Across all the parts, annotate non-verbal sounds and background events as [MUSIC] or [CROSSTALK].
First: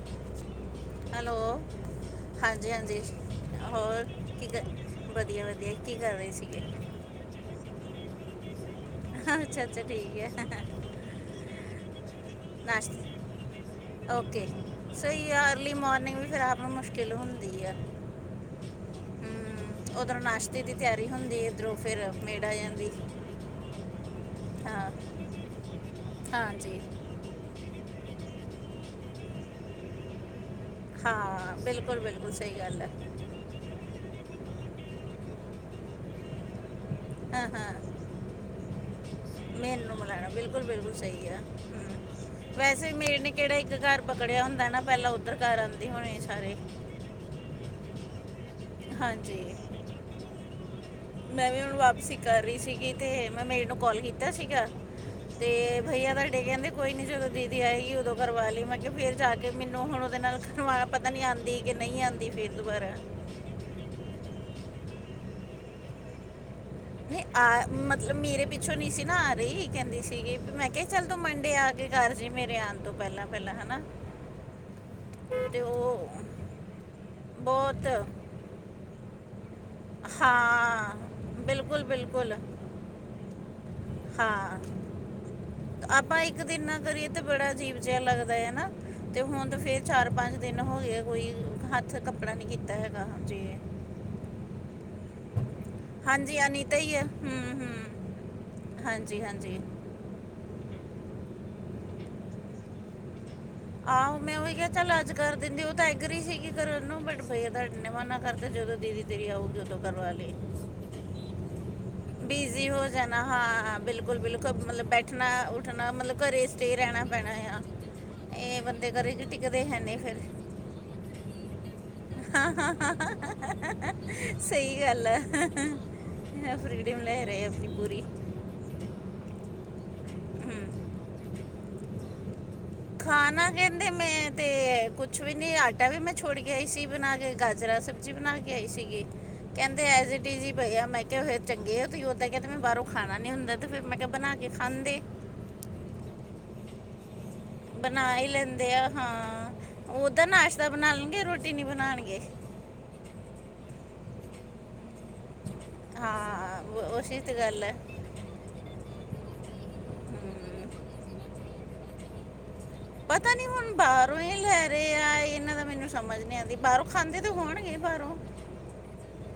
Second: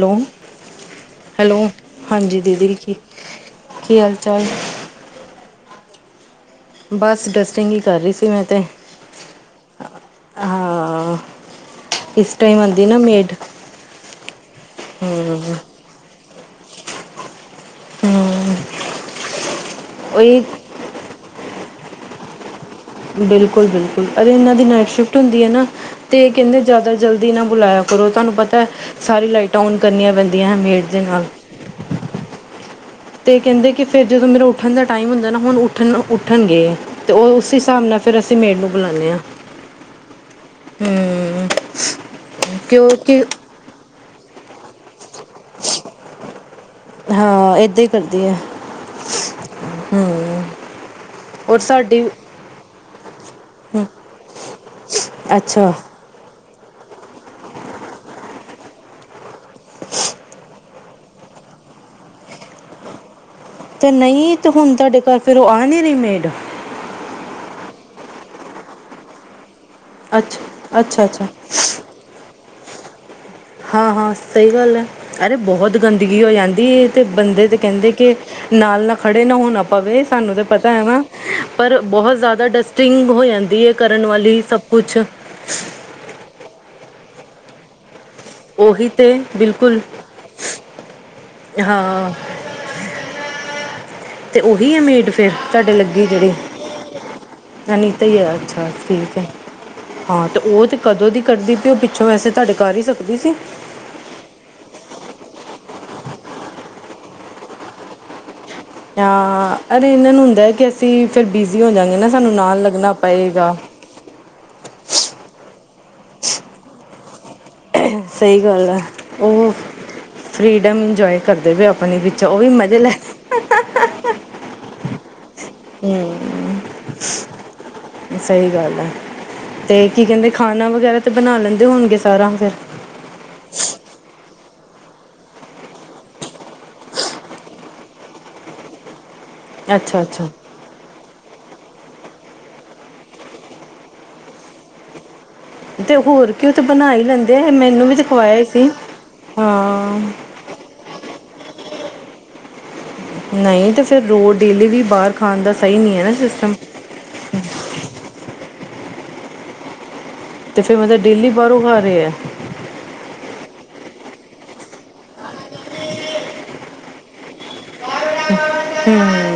Hello. Hello, ਹਾਂਜੀ, ਕੀ ਹਾਂਜੀ ਹੋਰ ਹਾਲ ਚਾਲ ਕੀ ਕਰ? ਵਧੀਆ, ਵਧੀਆ ਕੀ ਕਰਨ ਰਹੇ ਸੀਗੇ। ਬਸ ਡਸਟਿੰਗ ਈ ਕਰ ਰਹੀ ਸੀ ਮੈਂ ਤਾਂ ਅੱਛ, ਅੱਛਾ ਠੀਕ ਐ ਹਾਂ ਇਸ ਟਾਈਮ ਆਉਂਦੀ ਨਾ ਮੇਡ ਓਕੇ ਸੋ ਹਮ ਅਰਲੀ ਮੋਨਿੰਗ ਵੀ ਖ਼ਰਾਬ ਨੂੰ ਮੁਸ਼ਕਿਲ ਹੁੰਦੀ ਆ [UNINTELLIGIBLE] ਹਮ ਉਧਰੋਂ ਉਹੀ ਨਾਸ਼ਤੇ ਦੀ ਤਿਆਰੀ ਹੁੰਦੀ ਉਧਰੋਂ ਫਿਰ ਮੇੜਾ ਜਾਂਦਾ ਬਿਲਕੁਲ-ਬਿਲਕੁਲ ਅਰੇ ਇਹਨਾਂ ਦੀ ਨਾਈਟ ਹਾਂ ਸ਼ਿਫਟ ਹੁੰਦੀ ਐ ਨਾ ਤੇ ਕਹਿੰਦੇ ਹਾਂਜੀ ਜ਼ਿਆਦਾ ਜਲਦੀ ਨਾ ਬੁਲਾਇਆ ਕਰੋ। ਤੁਹਾਨੂੰ ਪਤਾ ਸਾਰੀ ਲਾਈਟਾਂ ਔਨ ਕਰਨੀਆਂ ਪੈਂਦੀਆਂ ਐ ਹਾਂ ਬਿਲਕੁਲ-ਬਿਲਕੁਲ ਸਹੀ ਗੱਲ ਐ। ਤੇ ਕਹਿੰਦੇ ਕਿ ਫਿਰ ਜਦੋਂ ਮੇਰਾ ਉੱਠਣ ਦਾ ਟਾਈਮ ਹੁੰਦਾ ਨਾ ਹੁਣ ਉੱਠਣ ਉੱਠਣਗੇ। ਤੇ ਉਹ ਹਾਂ ਉਸ ਹਿਸਾਬ ਨਾਲ ਫਿਰ ਅਸੀਂ ਮੇਡ ਨੂੰ ਬੁਲਾਦੇ ਆ। ਮੇਨੂੰ ਮਿਲਾਣਾ ਬਿਲਕੁਲ, ਬਿਲਕੁਲ ਸਹੀ ਆ ਹ ਵੈਸੇ ਮੇਡ ਕਿਉਂਕਿ ਨੇ ਕੇੜਾ ਇੱਕ ਘਰ ਪਕੜਿਆ ਹੁੰਦਾ ਨਾ ਪਹਿਲਾਂ ਉੱਧਰ ਘ ਆਉਂਦੀ ਹ ਹੋਣੇ ਸਾਰੇ। ਹਾਂ ਏਦਾਂ ਈ ਕਰਦੀ ਐ। ਹਾਂਜੀ। ਹੂੰ ਮੈਂ ਵੀ ਹੁਣ ਵਾਪਸੀ ਕਰ ਰਹੀ ਸੀਗੀ ਤੇ ਮੈਂ ਮੇਡ ਨੂੰ ਕਾਲ ਕੀਤਾ ਸੀਗਾ। ਅੱਛਾ ਤੇ ਭਈਆ ਤੁਡੇ ਕਹਿੰਦੇ ਕੋਈ ਨੀ ਜਦੋਂ ਦੀਦੀ ਆਏਗੀ ਉਦੋਂ ਕਰਵਾ ਲਈ ਮੈਂ ਕਿਹਾ ਫੇਰ ਜਾ ਕੇ ਮੈਨੂੰ ਹੁਣ ਉਹਦੇ ਨਾਲ ਖਵਾ ਪਤਾ ਨੀ ਆਦੀ ਕਿ ਨਈ ਆਦੀ ਫਿਰ ਦੁਬਾਰਾ। ਤੇ ਨਹੀਂ ਤੇ ਹੁਨ ਤੁਹਾਡੇ ਘਰ ਫਿਰ ਓ ਆ ਨੀ ਰੀਮੇਡ? ਨਈ ਆ ਮਤਲਬ ਮੇਰੇ ਪਿੱਛੋਂ ਨਹੀਂ ਸੀ ਨਾ ਆ ਰਈ। ਕਹਿੰਦੀ ਸੀਗੀ ਮੈਂ ਅੱਛਾ ਕਿਹਾ ਅੱਛਾ ਚੱਲ ਤੂੰ ਅੱਛਾ ਮੰਡੇ ਆ ਕੇ ਕਰ ਜੀ ਮੇਰੇ ਆਣ ਤੋਂ ਪਹਿਲਾਂ। ਪਹਿਲਾਂ ਹਨਾ ਹਾਂ-ਹਾਂ ਸਹੀ ਗੱਲ ਐ, ਅਰੇ ਤੇ ਬਹੁਤ ਉਹ ਗੰਦਗੀ ਹੋ ਜਾਂਦੀ ਤੇ ਬੰਦੇ ਤੇ ਬਹੁਤ ਕਹਿੰਦੇ ਕਿ ਨਾਲ ਨਾ ਖੜੇ ਨਾ ਹੁਣ ਆਪ ਪਵੇ ਸਾਨੂੰ ਤਾਂ ਪਤਾ ਹੈ ਹਾਂ ਨਾ ਪਰ ਬਿਲਕੁਲ ਬਹੁਤ ਬਿਲਕੁਲ ਜ਼ਿਆਦਾ ਡਸਟਿੰਗ ਹੋ ਜਾਂਦੀ ਐ ਕਰਨ ਵਾਲੀ ਹਾਂ ਸਭ ਕੁਛ ਆਪਾਂ ਇੱਕ ਦਿਨ ਨਾ ਕਰੀਏ ਤੇ ਬੜਾ ਅਜੀਬ ਜਿਹਾ ਲੱਗਦਾ ਐ ਨਾ, ਉਹੀ ਤੇ ਹੁਣ ਤਾਂ ਬਿਲਕੁਲ ਫੇਰ ਚਾਰ ਪੰਜ ਦਿਨ ਹੋ ਗਏ ਕੋਈ ਹੱਥ ਹਾਂ ਕੱਪੜਾ ਚ ਕੀਤਾ ਹੈਗਾ ਜੀ। ਤੇ ਓਹੀ ਆ ਮੇਡ ਫਿਰ ਤੁਹਾਡੇ ਲੱਗੇ? ਜਿਹੜੀ ਹਾਂਜੀ ਅਨੀਤਾ ਹੀ ਹੈ ਹੂੰ ਅਨੀਤਾਂ ਈ ਆ, ਅੱਛਾ ਹੂੰ ਠੀਕ ਹਾਂਜੀ ਐ। ਹਾਂਜੀ ਹਾਂ ਤੇ ਓ ਤੇ ਕਦੋਂ ਦੀ ਕਰਦੀ ਪਈ ਉਹ ਪਿੱਛੋਂ ਵੈਸੇ ਤੁਹਾਡੇ ਕਰ ਹੀ ਸਕਦੀ ਸੀ। ਆਹੋ ਮੈਂ ਓਹੀ ਕਿਹਾ ਚੱਲ ਅੱਜ ਕਰ ਦਿੰਦੀ। ਉਹ ਤਾਂ ਐਗਰੀ ਸੀਗੀ ਕਰਨ ਨੂੰ ਬਟ ਬਈ ਮ ਨਾ ਕਰਦੇ ਜਦੋਂ ਦੀਦੀ ਤੇਰੀ ਆਊਗੀ ਉਦੋਂ ਅਰੇ ਕਰਵਾ ਏਨਾਂ ਨੂੰ ਲਈ ਹੁੰਦਾ ਕਿ ਅਸੀਂ ਫਿਰ ਬਿਜ਼ੀ ਹੋ ਜਾਂਵਗੇ ਨਾ ਸਾਨੂੰ ਨਾਲ ਬਿਜ਼ੀ ਹੋ ਲੱਗਣਾ ਜਾਣਾ ਪਏਗਾ। ਹਾਂ ਬਿਲਕੁਲ, ਬਿਲਕੁਲ ਮਤਲਬ ਬੈਠਣਾ-ਉੱਠਣਾ ਮਤਲਬ ਘਰੇ ਸਟੇਅ ਰਹਿਣਾ ਪੈਣਾ ਆ। ਸਹੀ ਇਹ ਗੱਲ ਐ ਬੰਦੇ ਘਰੇ ਕਿ ਉਹ ਟਿਕਦੇ ਹੈ ਨਹੀਂ ਫਰੀ ਟੇਮ ਇੰਜੋਏ ਕਰਦੇ ਵੀ ਆਪ ਆਪਣੇ ਵਿੱਚ ਉਹ ਹਾਂ, ਹਾਂ ਸਹੀ ਗੱਲ ਆ। ਫਰੀਡੀਮ ਲੈ ਰਹੇ ਆਪਣੀ ਪੂਰੀ। ਸਹੀ ਗੱਲ ਹੈ। ਤੇ ਕੀ ਕਹਿੰਦੇ ਖਾਣਾ ਵਗੈਰਾ ਤੇ ਬਣਾ ਲੈਂਦੇ ਹੋਣਗੇ ਸਾਰਾ ਫੇਰ। ਖਾਣਾ ਕਹਿੰਦੇ ਮੈਂ ਤੇ ਕੁਛ ਵੀ ਨੀ। ਆਟਾ ਵੀ ਮੈਂ ਛੋੜ ਕੇਈ ਸੀ ਬਣਾ ਕੇ ਗਾਜਰਾਂ, ਸਬਜ਼ੀ ਨਾਲ ਕਿਹਾਈ ਸੀਗੀ। ਕਹਿੰਦੇ ਅੱਛਾ ਐਜ ਏ ਅੱਛਾ ਡੀ ਜੀ। ਪ ਮੈਂ ਕਿਹਾ ਹੋ ਚੰਗੇ ਆ ਤੁਸੀ। ਉਦਾਂ ਕ ਤੇ ਮੈਂ ਬਾਹਰੋਂ ਖਾਣਾ ਨੀ ਹੁੰਦਾ ਤੇ ਫੇਰ ਮੈਂ ਕਿਹਾ ਬਣਾ ਕੇ ਖਾਂਦੇ। ਤੇ ਹੋਰ ਕਿਉਂ ਥੇ ਬਣਾ ਹੀ ਲੈਂਦੇ। ਆ ਮੈਨੂੰ ਵੀ ਬਣਾ ਤੇ ਹੀ ਖਵਾਇਆ ਸੀ ਲੈਂਦੇ ਆ ਹਾਂ। ਉਹਦਾ ਨਾਸ਼ਤਾ ਬਣਾ ਲਣਗੇ, ਰੋਟੀ ਨੀ ਬਣਾਉਣਗੇ। ਨਹੀਂ ਤੇ ਫਿਰ ਰੋਜ਼ ਡੇਲੀ ਵੀ ਬਾਹਰ ਖਾਣ ਦਾ ਸਹੀ ਨਹੀਂ ਹੈ ਨਾ ਸਿਸਟਮ। ਹਾਂ ਉਹ ਚੀਤ ਗੱਲ ਹੈ। ਤੇ ਹਮ, ਫੇਰ ਮਤਲਬ ਡੇਲੀ ਬਾਹਰੋਂ ਖਾ ਰਹੇ ਆ। ਪਤਾ ਨੀ ਹੁਣ ਬਾਹਰੋਂ ਹੀ ਲੈ ਰਹੇ ਆ, ਇਹਨਾਂ ਦਾ ਮੈਨੂੰ ਸਮਝ ਨਹੀਂ ਆਦੀ ਬਾਹਰੋਂ ਖਾਂਦੇ ਤੇ ਹੋਣਗੇ ਬਾਹਰੋਂ। ਹੂੰ।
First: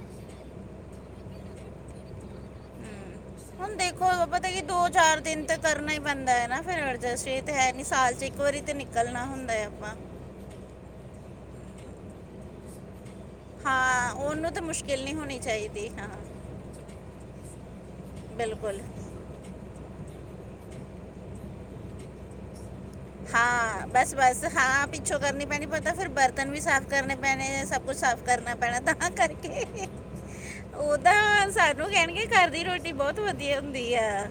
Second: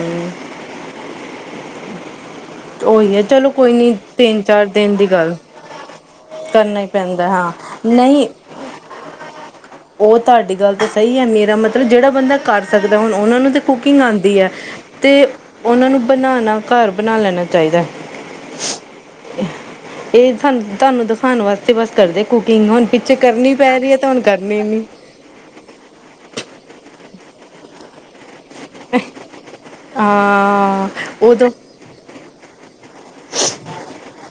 ਉਹੀ ਹੈ ਚਲੋ ਕੋਈ ਹੁਣ ਨੀ ਦੇਖੋ ਤਿੰਨ ਪਤਾ, ਕੀ ਚਾਰ ਦੋ- ਦਿਨ ਦੀ ਚਾਰ ਗੱਲ ਦਿਨ ਤਾਂ ਕਰਨਾ ਹੀ ਪੈਂਦਾ ਹੈ ਨਾ ਕਰਨਾ ਹੀ ਫੇਰ ਪੈਂਦਾ ਅਡਜਸਟ ਹਾਂ ਹੈ। ਸਾਲ ਚ' ਨਹੀਂ ਇੱਕ ਵਾਰੀ ਤੇ ਨਿਕਲਣਾ ਹੁੰਦਾ ਹੈ ਆਪਾਂ। ਉਹ ਤੁਹਾਡੀ ਗੱਲ ਤਾਂ ਸਹੀ ਹੈ, ਮੇਰਾ ਮਤਲਬ ਜਿਹੜਾ ਬੰਦਾ ਕਰ ਸਕਦਾ ਹੁਣ ਉਹਨਾਂ ਨੂੰ ਕੁਕਿੰਗ ਹਾਂ ਆਉਂਦੀ ਹੈ। ਉਹਨੂੰ ਤਾਂ ਮੁਸ਼ਕਿਲ ਤੇ ਨਹੀਂ ਹੋਣੀ ਚਾਹੀਦੀ ਉਹਨਾਂ ਨੂੰ ਹਾਂ ਬਣਾਣਾ ਘਰ ਬਣਾ ਲੈਣਾ ਚਾਹੀਦਾ। ਬਿਲਕੁਲ। ਇਹ ਸਾਨ ਤੁਹਾਨੂੰ ਦਿਖਾਉਣ, ਵਾਸਤੇ ਬਸ ਕਰਦੇ ਕੁਕਿੰਗ ਹੁਣ। ਪਿੱਛੇ ਕਰਨੀ ਪੈ ਰਹੀ ਹੈ ਤਾਂ ਹੁਣ ਕਰਨੀ ਹੀ ਨੀ। ਪੱਛੋਂ ਕਰਨੀ ਪੈਣੀ। ਪਤਾ ਫਿਰ ਬਰਤਨ ਵੀ ਸਾਫ਼ ਕਰਨੇ ਪੈਣੇ। ਸਭ ਕੁੱਛ ਸਾਫ਼ ਕਰਨਾ ਪੈਣਾ। ਤਾਂ ਕਰਕੇ ਹਾਂ ਉਹਦਾ ਉਦੋਂ ਉਹ ਕਹਿਣਗੇ, ਘਰ ਦੀ ਰੋਟੀ ਬਹੁਤ ਵਧੀਆ ਹੁੰਦੀ ਆ।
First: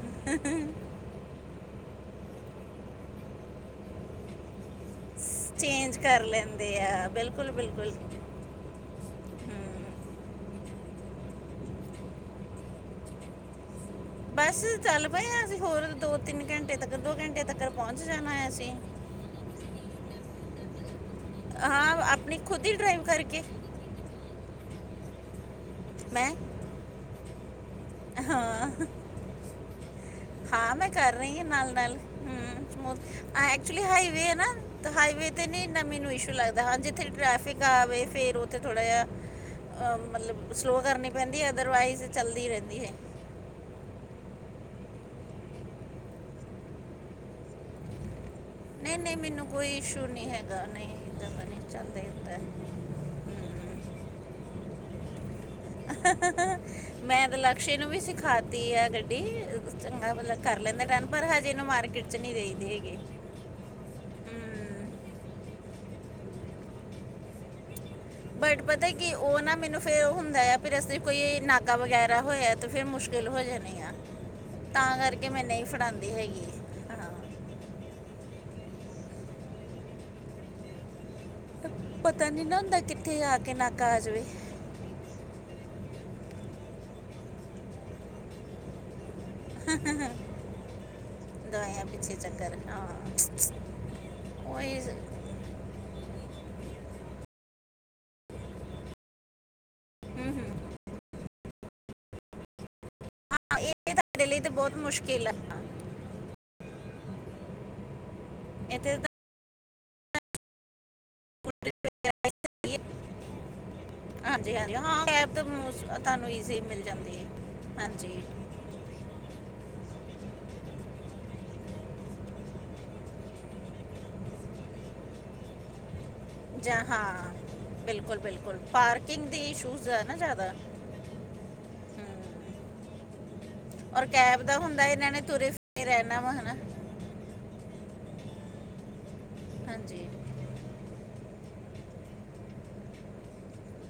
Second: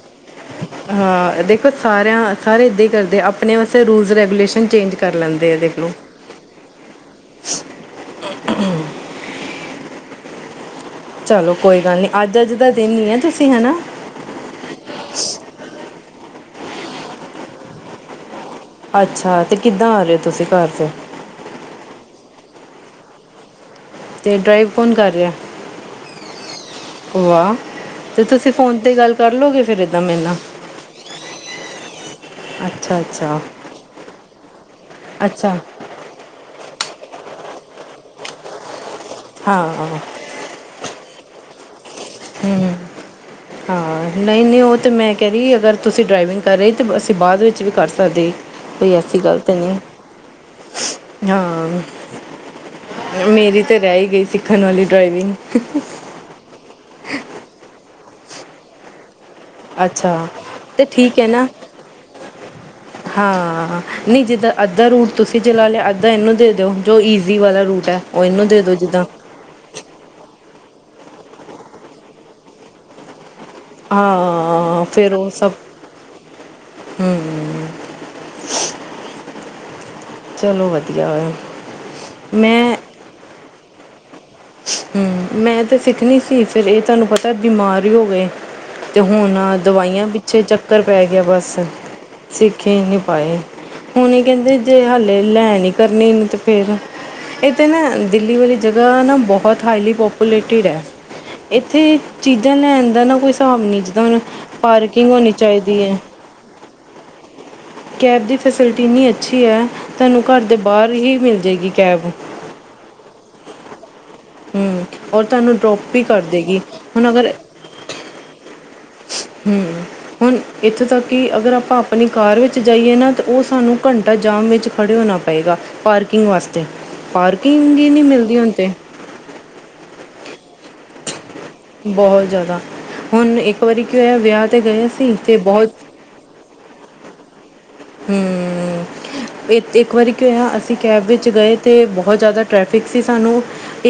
ਹਾਂ। ਦੇਖੋ ਸਾਰਿਆਂ ਸਾਰੇ ਏਦਾਂ ਹੀ ਕਰਦੇ ਆਪਣੇ ਵਾਸਤੇ ਰੂਲਸ ਰੈਗੂਲੇਸ਼ਨ ਚੇਂਜ ਕਰ ਲੈਂਦੇ ਆ ਦੇਖਲੋ ਚੇਂਜ ਕਰ ਲੈਂਦੇ ਆ। ਬਿਲਕੁਲ-ਬਿਲਕੁਲ। ਚਲੋ ਕੋਈ ਗੱਲ ਨਹੀ। ਅੱਜ ਅੱਜ ਦਾ ਦਿਨ ਨ ਹੈ ਤੁਸੀਂ ਹਨਾ। ਬਸ ਚੱਲ ਪਏ ਆ ਅਸੀਂ ਹੋਰ ਦੋ- ਤਿੰਨ ਘੰਟੇ ਤੱਕ। ਦੋ ਘੰਟੇ ਤੱਕ ਪਹੁੰਚ ਜਾਣਾ ਹੈ ਅਸੀਂ। ਅੱਛਾ। ਤੇ ਕਿੱਦਾਂ ਆ ਰਹੇ ਹੋ ਤੁਸੀਂ ਘਰ ਤੇ। ਹਾਂ। ਆਪਣੀ ਖੁਦ ਹੀ ਡਰਾਈਵ ਕਰਕੇ ਤੇ ਡਰਾਈਵ ਕੌਣ ਕਰ ਰਿਹਾ? ਮੈਂ। ਆਹ! ਤੇ ਤੁਸੀਂ ਹਾਂ ਫੋਨ ਤੇ ਗੱਲ ਕਰਲੋਗੇ ਫੇਰ ਏਦਾਂ ਮੇਰੇ ਨਾਲ। ਹਾਂ, ਮੈਂ ਕਰ ਰਹੀ ਹਾਂ ਨਾਲ-ਨਾਲ। ਅੱਛਾ ਅੱਛਾ ਐਕਚੁਲੀ ਹਾਈਵੇ ਹੈ ਨਾ ਹਾਈਵੇ ਤੇ ਅੱਛਾ ਨ ਮੈਨੂੰ ਇਸ਼ੂ ਲੱਗਦਾ ਹਾਂ, ਜਿੱਥੇ ਟ੍ਰੈਫਿਕ ਆਵੇ ਫੇਰ ਉੱਥੇ ਥੋੜਾ ਜਿਹਾ ਹਾਂ ਅਹ ਮਤਲਬ ਸਲੋਅ ਕਰਨੀ ਪੈਂਦੀ ਹੈ। ਅਦਰਵਾਈਜ਼ ਚੱਲਦੀ ਹਮ, ਰਹਿੰਦੀ ਹੈ। ਹਾਂ। ਨਹੀਂ-ਨਹੀਂ ਉਹ ਤਾਂ ਮੈਂ ਕਹਿ ਰਹੀ, ਅਗਰ ਤੁਸੀਂ ਡਰਾਈਵਿੰਗ ਕਰ ਰਹੇ ਤਾਂ ਅਸੀਂ ਬਾਅਦ ਵਿੱਚ ਵੀ ਕਰ ਸਕਦੇ। ਕੋਈ ਨਹੀਂ- ਨਹੀਂ ਐਸੀ ਗੱਲ ਮੈਨੂੰ ਤੇ ਕੋਈ ਨਹੀਂ ਇਸ਼ੂ ਨੀ ਹੈਗਾ ਨਹੀਂ। ਇਦਾਂ ਦਾ ਨਹੀਂ ਹਾਂ। ਚੱਲਦੇ ਹੁੰਦਾ ਹਮ। ਮੇਰੀ ਤਾਂ ਰਹਿ ਹੀ ਗਈ ਸਿੱਖਣ ਵਾਲੀ ਡਰਾਈਵਿੰਗ। ਮੈਂ ਲਕਸ਼ੇ ਨੂੰ ਵੀ ਸਿਖਾਤੀ ਆ ਗੱਡੀ। ਚੰਗਾ ਅੱਛਾ ਮਤਲਬ ਕਰ ਲੈਂਦਾ ਤੇ ਟਨ। ਠੀਕ ਪਰ ਹੈ ਨਾ ਹਜੇ ਇਹਨੂੰ ਮਾਰਕੀਟ ਚ' ਨਹੀਂ ਦੇਦੇ ਹੈਗੇ। ਹਾਂ। ਨਹੀਂ ਜਿੱਦਾਂ ਅੱਧਾ ਰੂਟ ਤੁਸੀਂ ਜੇ ਲਾ ਲਿਆ, ਅੱਧਾ ਇਹਨੂੰ ਦੇ ਦਿਓ ਜੋ ਈਜ਼ੀ ਵਾਲਾ ਰੂਟ ਹੈ। ਉਹ ਇਹਨੂੰ ਦੇ ਬਟ ਦਿਓ ਪਤਾ ਜਿੱਦਾਂ ਕੀ, ਉਹ ਨਾ ਮੈਨੂੰ ਫੇਰ ਉਹ ਹੁੰਦਾ ਆ ਫਿਰ ਅਸੀਂ ਕੋਈ ਨਾਕਾ ਵਗੈਰਾ ਹੋਇਆ, ਤੇ ਫਿਰ ਮੁਸ਼ਕਿਲ ਹੋ ਜਾਣੀ। ਆ ਹਾਂ। ਤਾਂ ਫੇਰ ਉਹ ਕਰਕੇ ਮੈਂ ਸਭ ਨਹੀਂ ਫੜਾਉਂਦੀ ਹੈਗੀ ਹਾਂ ਹੂੰ। ਚਲੋ ਵਧੀਆ ਹੋਇਆ। ਪਤਾ ਨਹੀਂ ਨਾ ਮੈਂ ਹੁੰਦਾ, ਕਿੱਥੇ ਆ ਕੇ ਨਾਕਾ ਆ ਜਾਵੇ। ਹੂੰ ਮੈਂ ਤੇ ਸਿੱਖਣੀ ਸੀ। ਫਿਰ ਇਹ ਤੁਹਾਨੂੰ ਪਤਾ ਬਿਮਾਰ ਹੀ ਹੋ ਗਏ। ਤੇ ਹੁਣ ਦਵਾਈਆਂ ਪਿੱਛੇ ਚੱਕਰ ਪੈ ਗਿਆ। ਬਸ ਦਵਾਈਆਂ ਪਿੱਛੇ ਚੱਕਰ ਸਿੱਖੇ ਹਾਂ ਨੀ ਪਾਏ, ਹੁਣ ਕਹਿੰਦੇ ਜੇ ਉਹੀ ਹਾਲੇ ਲੈ ਨੀ ਕਰਨੀੇ। ਇਹਨੂੰ ਤੇ ਫੇਰ ਇਹ ਤਾਂ ਨਾ ਦਿੱਲੀ ਵਾਲੀ ਜਗ੍ਹਾ ਨਾ ਬਹੁਤ ਹਾਈਲੀ ਪਪੂਲੇਟਿਡ ਹੈ ਇੱਥੇ ਚੀਜ਼ਾਂ ਲੈਣ ਦਾ ਨਾ ਕੋਈ ਹਾਬ ਇਹ ਨਹੀਂ ਜਿੱਦਾ ਹੁਣ ਤੁਹਾਡੇ ਲਈ ਤੇ ਬਹੁਤ ਪਾਰਕਿੰਗ ਮੁਸ਼ਕਿਲ ਹੈ ਹੋਣੀ ਚਾਹੀਦੀ ਹੈ। ਕੈਬ ਦੀ ਫੈਸਿਲਿਟੀ ਇੱਥੇ ਇੰਨੀ ਤਾਂ ਅੱਛੀ ਹੈ, ਤੁਹਾਨੂੰ ਘਰ ਦੇ ਬਾਹਰ ਹੀ ਮਿਲ ਜਾਵੇਗੀ ਕੈਬ। [UNINTELLIGIBLE] ਹਾਂਜੀ-ਹਾਂਜੀ ਹਾਂ, ਔਰ ਕਬ ਡਰੋਪ ਵੀ ਕਰ ਤੁਹਾਨੂੰ ਦੇਗੀ ਮਿਲ ਜਾਂਦੀ ਹਾਂਜੀ। ਹਮ ਹੁਣ ਇੱਥੋਂ ਤੱਕ ਕਿ ਅਗਰ ਆਪਾਂ ਆਪਣੀ ਕਾਰ ਵਿੱਚ ਜਾਈਏ ਨਾ ਤਾਂ ਉਹ ਸਾਨੂੰ ਘੰਟਾ ਜਾਮ ਵਿੱਚ ਖੜੇ ਹੋਣਾ ਪਏਗਾ ਪਰ ਜ ਹਾਂ ਬਿਲਕੁਲ, ਮਿਲਦੀ ਹੁਣ ਬਿਲਕੁਲ ਤਾਂ ਪਾਰਕਿੰਗ ਦੀ ਇਸ਼ੂਜ਼ ਹੈ ਨਾ ਜ਼ਿਆਦਾ, ਹਮ, ਬਹੁਤ ਜ਼ਿਆਦਾ ਹੁਣ ਇੱਕ ਵਾਰੀ ਕੀ ਔਰ ਹੋਇਆ ਵਿਆਹ ਤੇ ਗਏ ਸੀ, ਤੇ ਬਹੁਤ ਨਵਾਂ ਹਣਾ। ਹਮ ਇੱਕ, ਇੱਕ ਹਾਂਜੀ ਵਾਰੀ ਕੀ ਹੋਇਆ ਕੈਬ ਵਿੱਚ ਗਏ ਅਤੇ ਬਹੁਤ ਜ਼ਿਆਦਾ ਟਰੈਫਿਕ ਸੀ ਸਾਨੂੰ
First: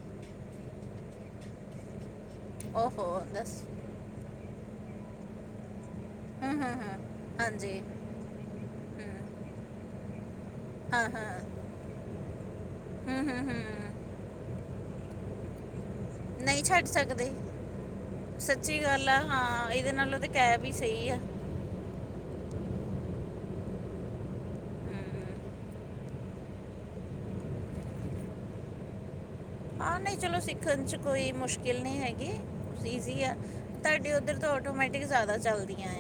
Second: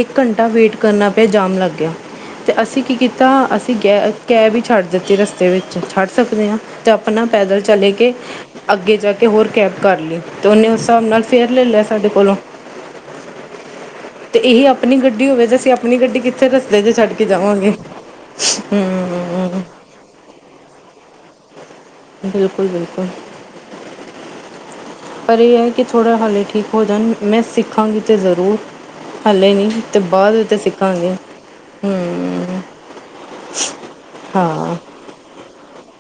ਇੱਕ ਘੰਟਾ ਵੇਟ ਕਰਨਾ ਪਿਆ ਜਾਮ ਲੱਗ ਗਿਆ ਅਸੀਂ ਕੀ ਓਹੋ ਕੀਤਾ ਦੱਸ ਅਸੀਂ ਤੇ ਕ ਕੈਬ ਹੀ ਛੱਡ ਦਿੱਤੀ ਰਸਤੇ ਵਿੱਚ ਛੱਡ ਸਕਦੇ ਹਾਂ ਹਮ ਹਮ ਅਤੇ ਹਮ ਆਪਣਾ ਪੈਦਲ ਹਾਂਜੀ ਚਲ ਕੇ ਅੱਗੇ ਜਾ ਕੇ ਹਮ, ਹੋਰ ਕੈਬ ਕਰ ਲੀ ਤੇ ਉਹਨੇ ਉਸ ਹਿਸਾਬ ਹਾਂ ਨਾਲ ਹਾਂ ਫਿਰ ਲੈ ਲਿਆ ਸਾਡੇ ਕੋਲੋਂ ਹਮ ਹਮ ਹਮ ਤੇ ਇਹੀ ਆਪਣੀ ਗੱਡੀ ਹੋਵੇ ਤੇ ਅਸੀਂ ਆਪਣੀ ਗੱਡੀ ਕਿੱਥੇ ਨਹੀਂ ਰਸਤੇ ਚ ਛੱਡ ਕੇ ਸਕਦੇ ਜਾਵਾਂਗੇ ਸੱਚੀ ਗੱਲ ਆ ਹਮ ਹਾਂ ਇਹਦੇ ਨਾਲੋ ਤੇ ਕੈਬ ਵੀ ਸਹੀ ਹੈ ਬਿਲਕੁਲ, ਬਿਲਕੁਲ ਹਮ। ਪਰ ਇਹ ਹੈ ਕਿ ਥੋੜ੍ਹਾ ਹਾਲੇ ਠੀਕ ਹੋ ਜਾਣ ਮੈਂ ਸਿੱਖਾਂਗੀ ਤਾਂ ਜ਼ਰੂਰ ਹਾਲੇ ਨਹੀਂ ਅਤੇ ਹਾਂ ਨਹੀਂ ਬਾਅਦ ਚਲੋ ਵਿੱਚ ਸਿੱਖਣ 'ਚ ਸਿੱਖਾਂਗੇ ਕੋਈ ਮੁਸ਼ਕਿਲ ਨਹੀਂ ਹੈਗੀ ਹਮ ਈਜ਼ੀ ਐ ਤੁਹਾਡੇ ਉੱਧਰ ਤੋਂ ਹਾਂ ਆਟੋਮੈਟਿਕ ਜ਼ਿਆਦਾ ਚੱਲਦੀਆ ਆ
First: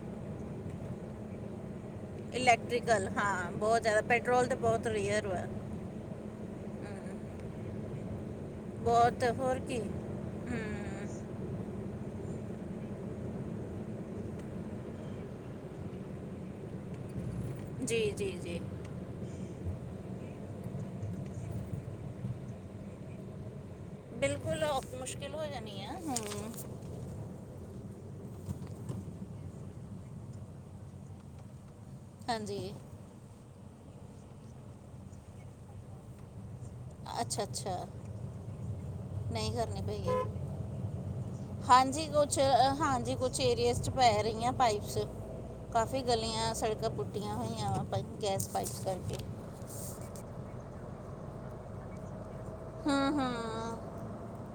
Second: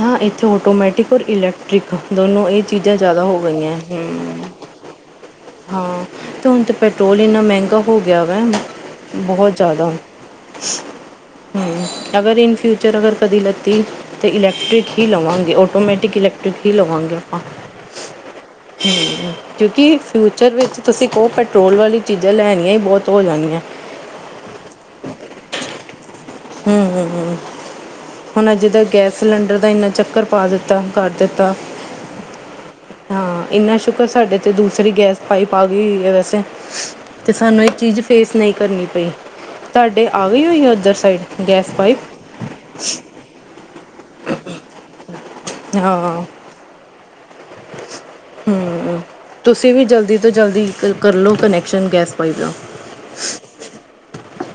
ਹਾਂ ਇੱਥੇ ਆਟੋਮੈਟਿਕ ਔਰ ਇਲੈਕਟ੍ਰਿਕ ਦੋਨੋਂ ਇਹ ਚੀਜ਼ਾਂ ਇਲੈਕਟ੍ਰੀਕਲ ਜ਼ਿਆਦਾ ਹੋ ਹਾਂ ਗਈਆਂ ਬਹੁਤ ਜ਼ਿਆਦਾ ਹਮ ਪੈਟਰੋਲ ਤੇ ਬਹੁਤ ਰੇਅਰ ਵਾ ਹਾਂ ਤੇ ਹੁਣ ਤਾਂ ਪੈਟਰੋਲ ਹਮ, ਇੰਨਾ ਮਹਿੰਗਾ ਹੋ ਗਿਆ ਵਾ ਬਹੁਤ ਹੋਰ ਕੀ ਜ਼ਿਆਦਾ ਹਮ ਹਮ ਅਗਰ ਇਨ ਫਿਊਚਰ ਅਗਰ ਕਦੀ ਲੱਤੀ ਤੇ ਇਲੈਕਟ੍ਰਿਕ ਹੀ ਲਵਾਂਗੇ ਆਟੋਮੈਟਿਕ ਇਲੈਕਟ੍ਰਿਕ ਹੀ ਲਵਾਂਗੇ ਆਪਾਂ ਜੀ, ਜੀ, ਜੀ ਕਿਉਂਕਿ ਫਿਊਚਰ ਵਿੱਚ ਤੁਸੀਂ ਕਹੋ ਪੈਟਰੋਲ ਵਾਲੀ ਚੀਜ਼ਾਂ ਲੈਣੀਆਂ ਹੀ ਬਹੁਤ ਹੋ ਜਾਣੀਆਂ ਬਿਲਕੁਲ ਔ ਮੁਸ਼ਕਿਲ ਹੋ ਜਾਣੀ ਆ ਹਮ ਹਮ, ਹਮ, ਹਮ ਹੁਣ ਅਜ ਦਾ ਗੈਸ ਸਿਲੰਡਰ ਦਾ ਇੰਨਾ ਚੱਕਰ ਪਾ ਦਿੱਤਾ ਕਰ ਦਿੱਤਾ ਹਾਂਜੀ ਹਾਂ ਇੰਨਾ ਸ਼ੁਕਰ ਸਾਡੇ ਤੇ ਦੂਸਰੀ ਗੈਸ ਪਾਈਪ ਆ ਗਈ ਹੈ ਵੈਸੇ ਤੇ ਅੱਛਾ ਸਾਨੂੰ ਇਹ ਅੱਛਾ ਚੀਜ਼ ਫੇਸ ਨਹੀਂ ਕਰਨੀ ਪਈ ਨਹੀਂ ਕਰਨੀ ਤੁਹਾਡੇ ਆ ਪਏਗੀ ਗਈ ਹੋਈ ਹੈ ਉੱਧਰ ਸਾਈਡ ਗੈਸ ਹਾਂਜੀ ਪਾਈਪ ਕੁਛ ਹਾਂਜੀ ਕੁਛ ਏਰੀਏਜ਼ ਚ ਪੈ ਰਹੀਆਂ ਪਾਈਪਸ ਕਾਫੀ ਹਾਂ ਗਲੀਆਂ ਸੜਕਾਂ ਪੁੱਟੀਆਂ ਹੋਈਆਂ ਵਾ ਪਰ ਗੈਸ ਪਾਈਪ ਹੂੰ ਕਰਕੇ ਤੁਸੀਂ ਵੀ ਜਲਦੀ ਤੋਂ ਜਲਦੀ ਕਰ ਲਓ ਕਨੈਕਸ਼ਨ ਗੈਸ ਪਾਈਪ ਦਾ ਹੂੰ ਹੂੰ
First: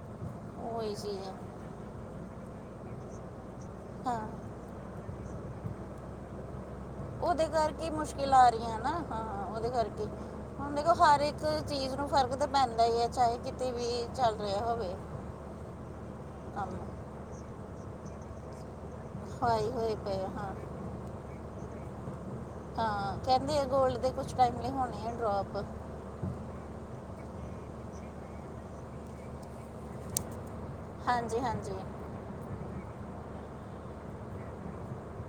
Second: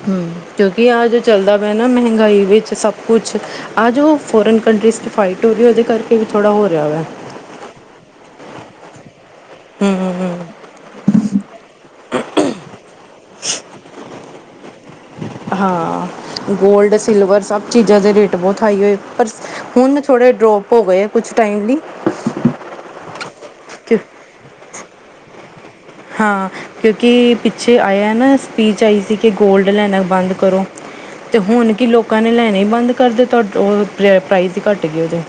ਹਮ ਕਿਉਂਕਿ ਉਹੀ ਆਹ ਜੋ ਚੀਜ਼ ਆ ਚੱਲਦਾ ਪਿਆ ਨਾ ਮਹਿੰਗਾਈ ਵਿੱਚ ਸਭ ਕੁਛ ਆਹ ਜੋ ਹਾਂ ਫੋਰਨ ਕੰਟਰੀਜ਼ 'ਚ ਫਾਈਟ ਹੋ ਰਹੀ ਉਹਦੇ ਕਰਕੇ ਵੀ ਥੋੜ੍ਹਾ ਹੋ ਰਿਹਾ ਵਾ ਉਹਦੇ ਕਰਕੇ ਮੁਸ਼ਕਿਲ ਆ ਰਹੀਆਂ ਨਾ ਹਾਂ ਉਹਦੇ ਹੂੰ ਕਰਕੇ ਹੂੰ ਹੂੰ ਹੁਣ ਦੇਖੋ ਸਾਰੇ ਚੀਜ਼ ਨੂੰ ਫ਼ਰਕ ਤਾਂ ਪੈਂਦਾ ਹੀ ਹੈ ਚਾਹੇ ਕਿਤੇ ਵੀ ਚੱਲ ਰਿਹਾ ਹੋਵੇ ਹਾਂ ਕੰਮ ਗੋਲਡ ਸਿਲਵਰ ਸਭ ਚੀਜ਼ਾਂ ਦੇ ਰੇਟ ਬਹੁਤ ਹਾਈ ਹੋਏ ਪਰ ਹਾਈ ਹੋਏ ਹੁਣ ਪਏ ਆ, ਥੋੜ੍ਹੇ ਹਾਂ ਡਰੋਪ ਹੋ ਗਏ ਕੁਛ ਟਾਈਮ ਲਈ ਹਾਂ ਕਹਿੰਦੇ ਆ ਗੋਲਡ ਕਿਉਂ ਦੇ ਕੁਛ ਟਾਈਮ ਲਈ ਹੋਣੇ ਆ ਡਰੋਪ ਹਾਂ ਕਿਉਂਕਿ ਪਿੱਛੇ ਆਇਆ ਨਾ ਸਪੀਚ ਆਈ ਸੀ ਕਿ ਗੋਲਡ ਲੈਨਾ ਬੰਦ ਕਰੋ ਤੇ ਹਾਂਜੀ ਹੁਣ ਹਾਂਜੀ ਕੀ ਲੋਕਾਂ ਨੇ ਲੈਣੇ ਹੀ ਬੰਦ ਕਰ ਦਿੱਤਾ ਗੋਲਡ ਉਹ ਪ੍ਰਾਈਜ਼ ਹੀ ਘੱਟ ਗਏ ਉਹਦੇ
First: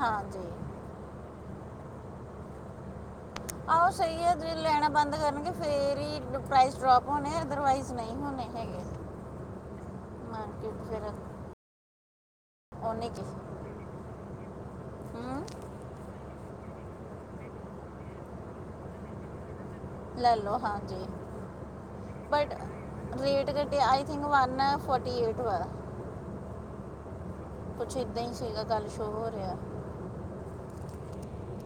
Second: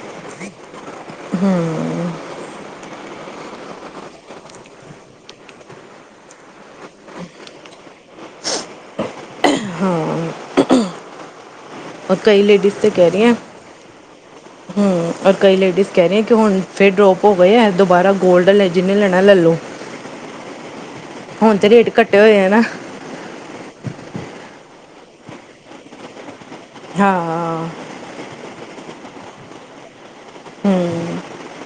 ਹਾਂਜੀ [UNINTELLIGIBLE] ਹਮ ਆਹੋ ਸਹੀ ਹੈ ਜੇ ਲੈਣਾ ਬੰਦ ਕਰਨਗੇ ਫੇਰ ਹੀ ਪ੍ਰਾਈਜ਼ ਡਰੋਪ ਹੋਣੇ ਅਦਰਵਾਈਜ਼ ਨਹੀਂ ਹੋਣੇ ਹੈਗੇ ਹਾਂ ਮੈ ਫਿਰ ਕਿਹਾ [UNINTELLIGIBLE] ਔਰ ਕਈ ਲੇਡੀਜ਼ ਤਾਂ ਕਹਿ ਰਹੀ ਐ ਹ ਔਰ ਹੂੰ ਕਈ ਲੇਡੀਜ਼ ਕਹਿ ਰਹੀ ਹੈ ਕਿ ਹੁਣ ਫੇਰ ਡਰੋਪ ਹੋ ਗਏ ਐ ਦੁਬਾਰਾ ਗੋਲਡ ਜਿਹਨੇ ਲੈਣਾ ਲੈ ਲਉ ਲੈ ਲਓ ਹਾਂਜੀ ਹੁਣ ਤੇ ਰੇਟ ਘੱਟੇ ਹੋਏ ਐ ਬਟ ਨਾ ਰੇਟ ਘੱਟਿਆ I think one forty eight ਹਾਂ ਕੁਛ ਏਦਾਂ ਹੀ ਸੀਗਾ ਕਲ ਸ਼ੋ ਹੋ ਰਿਹਾ ਹਮ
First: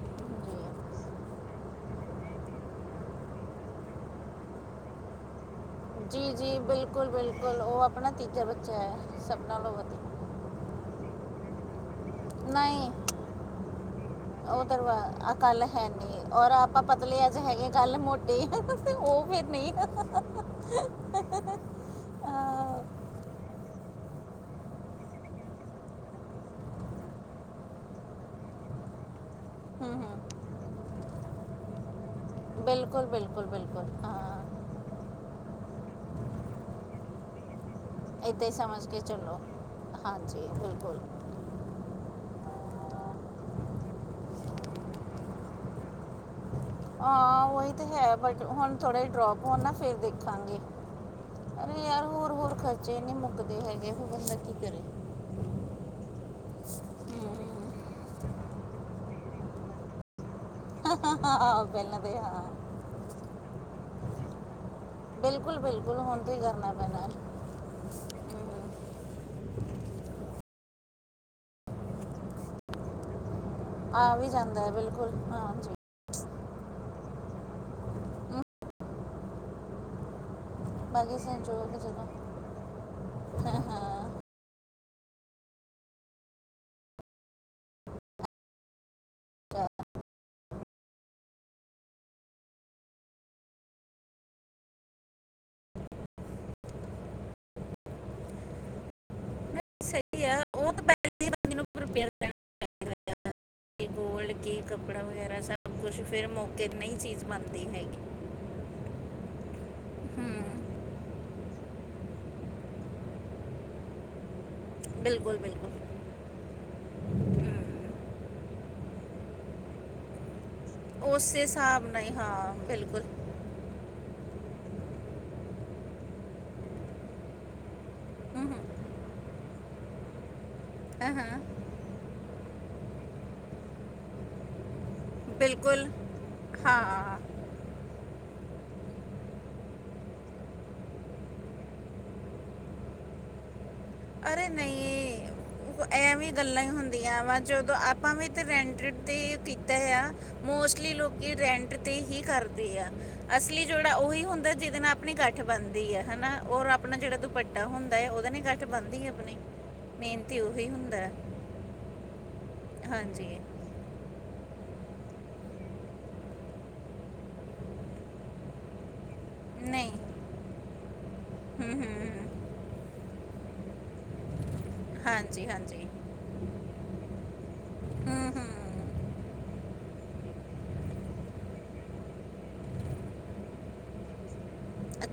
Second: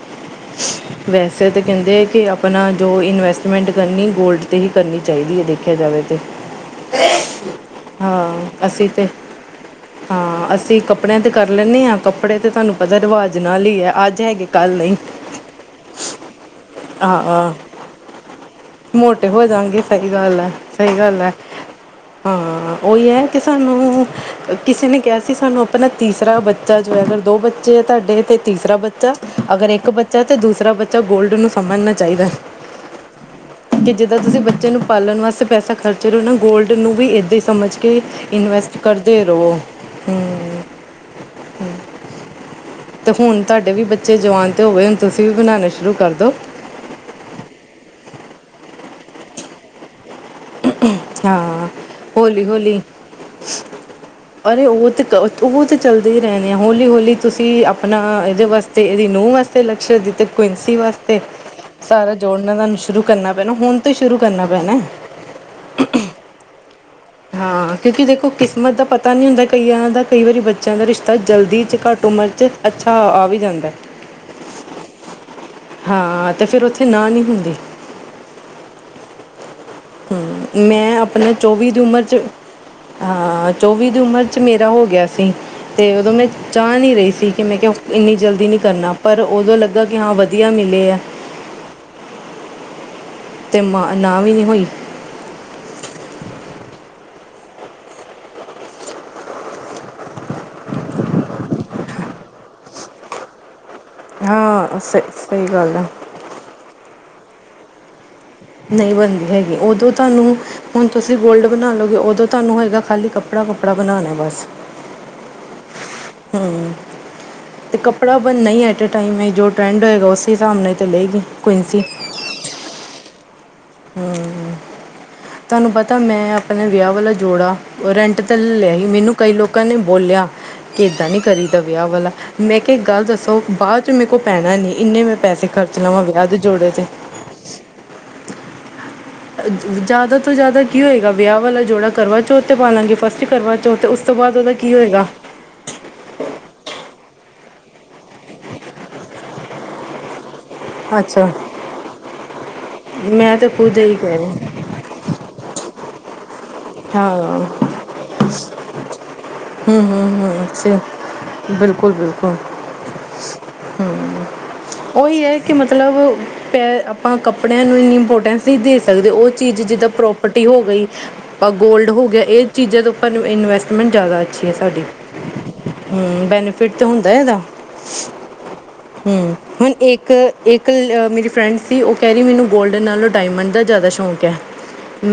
[UNINTELLIGIBLE] ਵੈਸੇ ਤਾਂ ਕਹਿੰਦੇ ਕਿ ਆਪਣਾ ਜੋ ਇਨਵੈਸਟਮੈਂਟ ਕਰਨੀ ਗੋਲਡ ਤੇ ਹੀ ਕਰਨੀ ਚਾਹੀਦੀ। ਦੇਖਿਆ ਜਾਵੇ ਤੇ ਜੀ ਜੀ ਬਿਲਕੁਲ ਬਿਲਕੁਲ ਉਹ ਆਪਣਾ ਤੀਜਾ ਹਾਂ ਬੱਚਾ ਅਸੀਂ ਤੇ ਹੈ ਸਭ ਨਾਲੋਂ ਵਧੀਆ ਹਾਂ ਅਸੀਂ ਕੱਪੜਿਆਂ ਤੇ ਕਰ ਲੈਂਨੇ ਹਾਂ ਕੱਪੜੇ ਤੇ ਤੁਹਾਨੂੰ ਨਹੀਂ ਪਤਾ ਰਿਵਾਜ਼ ਨਾਲ ਹੈ ਅੱਜ ਹੈਗੇ ਕੱਲ ਨਹੀਂ ਆਹ ਕੱਲ ਹੈਨੀ ਔਰ ਆਪਾਂ ਹਾਂ ਪਤਲਿਆਂ ਚ ਹਾਂ ਹੈਗੇ ਕਲ ਮੋਟੇ ਉਹ ਮੋਟੇ ਫੇਰ ਹੋ ਨਹੀਂ ਜਾਂਗੇ ਸਹੀ ਗੱਲ ਹੈ ਸਹੀ ਗੱਲ ਐ ਹਾਂ ਆਹ, ਉਹੀ ਹੈ ਕਿ ਸਾਨੂੰ ਕਿਸੇ ਨੇ ਕਿਹਾ ਸੀ ਸਾਨੂੰ ਆਪਣਾ ਤੀਸਰਾ ਬੱਚਾ ਜੋ ਹੈ ਅਗਰ ਦੋ ਬੱਚੇ ਆ ਤੁਹਾਡੇ ਤੇ ਤੀਸਰਾ ਬੱਚਾ ਅਗਰ ਇੱਕ ਹਮ ਹਮ ਬੱਚਾ ਤੇ ਦੂਸਰਾ ਬੱਚਾ ਗੋਲਡ ਨੂੰ ਸਮਝਣਾ ਚਾਹੀਦੈ ਬਿਲਕੁਲ ਬਿਲਕੁਲ ਬਿਲਕੁਲ ਕਿ ਜਿੱਦੋ ਹਾਂ ਤੁਸੀਂ ਬੱਚੇ ਨੂੰ ਪਾਲਣ ਵਾਸਤੇ ਪੈਸਾ ਖਰਚਰੇ ਹੋ ਨਾ ਗੋਲਡ ਨੂੰ ਵੀ ਇੱਦਾਂ ਹੀ ਸਮਝ ਕਿ ਇਦਾਂ ਹੀ ਇਨਵੈਸਟ ਸਮਝ ਕੇ ਕਰਦੇ ਚੱਲੋ ਰਓ ਹ ਹਾਂਜੀ ਬਿਲਕੁਲ ਤੇ ਹੁਣ ਤੁਹਾਡੇ ਵੀ ਬੱਚੇ ਜਵਾਨ ਤੇ ਹੋ ਗਏ ਹੁਣ ਤੁਸੀਂ ਵੀ ਬਣਾਣੇ ਸ਼ੁਰੂ ਕਰਦੋ ਹਾਂ ਉਹੀ ਤੇ ਹੈ ਬਟ ਹੁਣ ਥੋੜ੍ਹਾ ਜ ਡਰੋਪ ਹੋਣ ਨਾ ਫੇਰ ਦੇਖਾਂਗੇ ਹਾਂ ਅਰੇ ਯਾਰ ਹੋਰ ਹੌਲੀ ਹੋਰ ਹੌਲੀ ਖਰਚੇ ਨਹੀਂ ਮੁੱਕਦੇ ਹੈਗੇ ਫੇਰ ਬੰਦਾ ਕੀ ਅਰੇ ਕਰੇ ਉਹ ਤੇ ਕ ਉਹ ਤਾਂ ਚੱਲਦੇ ਹੀ ਰਹਿਣੇ ਆ ਹੌਲੀ ਹੌਲੀ ਤੁਸੀਂ ਆਪਣਾ ਇਹਦੇ ਵਾਸਤੇ ਇਹਦੀ ਨੂੰਹ ਵਾਸਤੇ ਲੱਕਸ਼ ਦਿੱਤੇ ਕੁਇਸੀ ਵਾਸਤੇ ਪਹਿਲਾਂ ਸਾਰਾ ਤੇ ਹਾਂ ਜੋੜਨਾ ਤੁ ਸ਼ੁਰੂ ਕਰਨਾ ਪੈਣਾ ਹੁਣ ਤੋਂ ਸ਼ੁਰੂ ਕਰਨਾ ਪੈਣਾ ਬਿਲਕੁਲ ਬਿਲਕੁਲ ਹੁਣ ਤੋਂ ਹੀ ਕਰਨਾ ਪੈਣੈ। ਹਾਂ ਕਿਉਂਕਿ ਦੇਖੋ ਕਿਸਮਤ ਦਾ ਪਤਾ ਨਹੀਂ ਹੁੰਦਾ ਕਈਆਂ ਦਾ ਕਈ ਵਾਰੀ ਬੱਚਿਆਂ ਦਾ ਰਿਸ਼ਤਾ ਜਲਦੀ ਚ ਘੱਟ ਉਮਰ ਚ ਅੱਛਾ ਆ ਵੀ ਜਾਂਦਾ ਆ ਵੀ ਜਾਂਦੈ ਬਿਲਕੁਲ ਹਾਂ ਹਾਂ ਤੇ ਫੇਰ ਉੱਥੇ ਨਾ ਨਹੀਂ ਹੁੰਦੀ ਅਮ [UNINTELLIGIBLE] ਹ ਮੈਂ ਬਾਕੀ ਆਪਣੇ ਚੌਵੀ ਸੰਜੋਗ ਦੀ ਉਮਰ ਜਦੋਂ 'ਚ ਹਾਂ ਚੌਵੀ ਦੀ ਉਮਰ ਚ ਮੇਰਾ ਹੋ ਗਿਆ ਸੀ ਤੇ ਉਦੋਂ ਮੈਂ ਚਾਅ ਨੀ ਰਹੀ ਸੀ ਕਿ ਮੈਂ ਕਿਹਾ ਇੰਨੀ ਜਲਦੀ ਨੀ ਕਰਨਾ ਪਰ ਉਦੋਂ ਲੱਗਾ ਕਿ ਹਾਂ ਵਧ ਵਧੀਆ ਮਿਲੇ ਆ ਤੇ ਮਾਂ ਨਾ ਵੀ ਨਹੀਂ ਹੋਈ ਸਹੀ ਹੈ ਉਹ ਤਾਂ ਪੈ ਬੰਦੇ ਨੂੰ ਗੋਲਡ ਕਿ ਹਾਂ ਸ ਕੱਪੜਾ ਵਗੈਰਾ ਸਹੀ ਸਭ ਗੱਲ ਆ ਕੁਛ ਫੇਰ ਮੌਕੇ ਤੇ ਨਹੀਂ ਚੀਜ਼ ਬਣਦੀ ਹੈਗੀ ਨਹੀਂ ਬਣਦੀ ਹੈਗੀ ਉਦੋਂ ਤੁਹਾਨੂੰ ਹੂੰ ਹੁਣ ਤੁਸੀਂ ਗੋਲਡ ਬਣਾ ਲਓਗੇ ਉਦੋਂ ਤੁਹਾਨੂੰ ਹੋਏਗਾ ਖਾਲੀ ਕੱਪੜਾ ਕੁੱਪੜਾ ਬਣਾਣੈ ਬਸ ਬਿਲਕੁਲ ਬਿਲਕੁਲ ਹੂੰ। ਹਮ ਤੇ ਕੱਪੜਾ ਬਨਣਾ ਹੀ ਐਟੇ ਟਾਈਮ ਏ ਜੋ ਟਰੈਂਡ ਹੋਏਗਾ ਉਸ ਹਿਸਾਬ ਨਾਲ ਤਾਂ ਲਏਗੀ ਉਸੇ ਕੁਇਨਸੀ ਹਿਸਾਬ ਨਾਲ ਹੀ ਹਾਂ ਬਿਲਕੁਲ ਹਮ ਤੁਹਾਨੂੰ ਪਤਾ ਮੈਂ ਆਪਣੇ ਵਿਆਹ ਵਾਲਾ ਜੋੜਾ ਰੈਂਟ ਤੇ ਹੂੰ ਲਿਆ ਹੂੰ ਸੀ ਮੈਨੂੰ ਕਈ ਲੋਕਾਂ ਨੇ ਬੋਲਿਆ। ਕਿ ਇੱਦਾਂ ਹਾਂ ਨੀ ਹਾਂ ਕਰੀਦਾ। ਵਿਆਹ ਵਾਲਾ ਮੈਂ ਕਿਹਾ, ਇੱਕ ਗੱਲ ਦੱਸੋ, ਬਾਅਦ ਚ' ਮੇਰੇ ਕੋਲ ਪੈਣਾ ਨੀ। ਇੰਨੇ ਮੈਂ ਪੈਸੇ ਖਰਚ ਬਿਲਕੁਲ ਲਾਵਾਂ ਵਿਆਹ ਦੇ ਜੋੜੇ ਤੇ। ਹਾਂ ਜ਼ਿਆਦਾ ਤੋਂ ਜ਼ਿਆਦਾ ਕੀ ਹੋਏਗਾ ਵਿਆਹ ਵਾਲਾ ਜੋੜਾ ਕਰਵਾ ਚੌਥ ਤੇ ਪਾਲਾਂਗੇ ਫਸਟ ਕਰਵਾ ਚੌਥ। ਉਸ ਤੋਂ ਬਾਅਦ ਉਹਦਾ ਕੀ ਹੋਏਗਾ। ਐ ਵੀਂ ਗੱਲਾਂ ਹੀ ਹੁੰਦੀਆਂ ਵਾ। ਜਦੋਂ ਆਪਾਂ ਵੀਥ ਰੈਂਟ ਤੇ ਕੀਤਾ ਆ। ਮੋਸਟਲੀ ਲੋਕ ਅੱਛਾ ਰੈਂਟ ਤੇ ਹੀ ਕਰਦੇ ਆ। ਮੈਂ ਤਾਂ ਅਸਲੀ ਖੁਦ ਜੋੜਾ ਇਹੀ ਕਹਿ ਉਹੀ ਰਹੀ ਹੁੰਦਾ ਜਿਹਦੇ ਨਾਲ ਆਪਣੀ ਇਕੱਠ ਬਣਦੀ ਹੈ ਹਨਾ। ਰ ਆਪਣਾ ਜਿਹੜਾ ਹਾਂ ਦੁਪੱਟਾ ਹੁੰਦਾ ਹੈ ਉਹਦਾ ਨ ਇਕੱਠ ਬਣਨਦੀ ਹੈ ਆਪਣੀ। ਹਮ- ਮੇਨ ਹਮ ਤੇ ਉਹੀ -ਹਮ ਹੁੰਦਾ ਹੈ। ਬਿਲਕੁਲ- ਬਿਲਕੁਲ ਹਾਂਜੀ ਹਮ। ਉਹੀ ਐ ਕਿ ਮਤਲਬ ਪੈ ਆਪਾਂ ਕੱਪੜਿਆਂ ਨੂੰ ਇੰਨੀ ਇੰਪੋਟੈਂਸ ਨਹੀਂ ਦੇ ਸਕਦੇ। ਉਹ ਚੀਜ ਜਿਦਾਂ ਨਹੀਂ ਹੂੰ ਪ੍ਰੋਰਪਟੀ ਹੋ ਗਈ, ਗੋਲਡ ਹੋ ਹੂੰ ਗਿਆ। ਇਹ ਹੂੰ। ਚੀਜਾਂ ਦੇ ਉਪਰ ਇਨਵੈਸਟਮੈਂਟ ਜਾਦਾ ਅੱਛੀ ਹੈ ਸਾਡੀ। ਹਾਂਜੀ- ਹਾਂਜੀ। ਹਮ। ਬੈਨੀਫਿਟ ਤੇ ਹੁੰਦਾ ਇਹਦਾ। ਹਾਂ [INAUDIBLE] ਹਮਮ, ਹੁਣ ਇੱਕ ਇੱਕ ਮੇਰੀ ਫਰੈਂਡ ਸੀ ਉਹ ਕੈ ਰੀ ਮੈਨੂੰ ਗੋਲਡ ਨਾਲੋਂ ਡਾਇਮੰਡ ਦਾ ਜਾਦਾ ਹੁ ਗਿਆ।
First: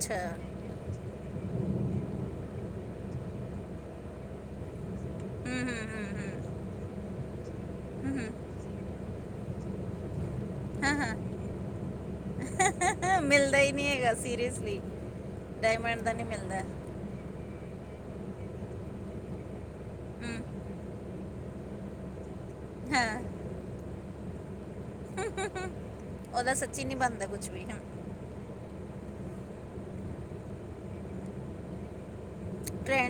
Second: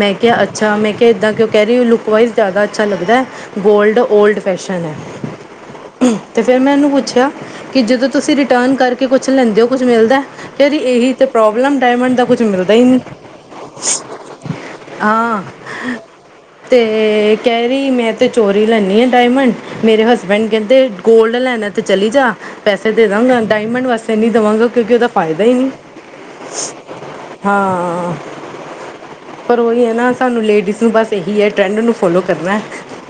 ਮੈਂ ਕਿਹਾ, ਅੱਛਾ, ਮੈਂ ਕਿਹਾ, ਇੱਦਾਂ ਕੇੳ ਕਹਿ ਰਹੀ ਲੁੱਕ ਵਇਜ ਜਾਦਾ ਅੱਛਾ ਲੱਗਦਾ ਐ ਗੋਲਡ। ਓਲਡ ਫੈਸ਼ਨ ਐ। ਹੂੰ ਹੂੰ ਹੂੰ ਹਮ ਹੂੰ ਤੇ ਫਿਰ ਮੈਂ ਇਹਨੂੰ ਪੁੱਛਿਆ। ਕਿ ਜਦੋਂ ਹੂੰ ਤੁਸੀਂ ਹੂੰ ਰਿਟਰਨ ਕਰਕੇ ਕੁਛ ਲੈਂਦੇ ਹੋ ਕੁਛ ਮਿਲਦਾ। ਘੇਦੀ ਹਾਂ ਇਹੀ ਹਾਂ ਤੇ ਪ੍ਰੋਬਲਮ ਡਾਇਮੰਡ ਦਾ ਕੁਛ ਮਿਲਦਾ ਨਹੀਂ। ਹੀ ਮਿਲਦਾ ਹੀ ਨਹੀਂ ਹੈਗਾ ਸੀਰੀਅਸਲੀ। ਹਾਂ ਡਾਇਮੰਡ ਦਾ ਨਹੀਂ ਮਿਲਦਾ। ਤੇ ਕੇਰੀ ਮੈਂ ਤੇ ਚੋਰੀ ਲਏ ਨੀ ਘਾ ਡਾਇਮੰਡ। ਮੇਰੇ ਹਮ, ਹਸਬੈਂਡ ਕਹਿੰਦੇ ਗੋਲਡ ਲੈਣਾ ਤੇ ਚਲੀ ਜਾ ਪੈਸੇ ਹਾਂ ਦੇਦਾਗਾ। ਡਾਇਮੰਡ ਵਾਸਤੇ ਨਹੀਂ ਦੇਵਾਂਗਾ। ਕਿਉਂਕਿ ਉਦਾ ਫਾਇਦਾ ਹੀ ਨਹੀਂ। ਉਹਦਾ ਸੱਚੀ ਨਹੀਂ ਬਣਦਾ ਕੁਝ ਵੀ ਹਾਂ। ਪਰ ਉਹੀ ਹੈ ਨਾ ਸਾਨੂੰ ਲੇਡੀਜ਼ ਨੂੰ ਬਸ ਇਹੀ ਹੈ ਟਰੈਂਡ ਨੂੰ ਫੋਲੋ ਕਰਨਾ ਐ। ਟੈਂਡ।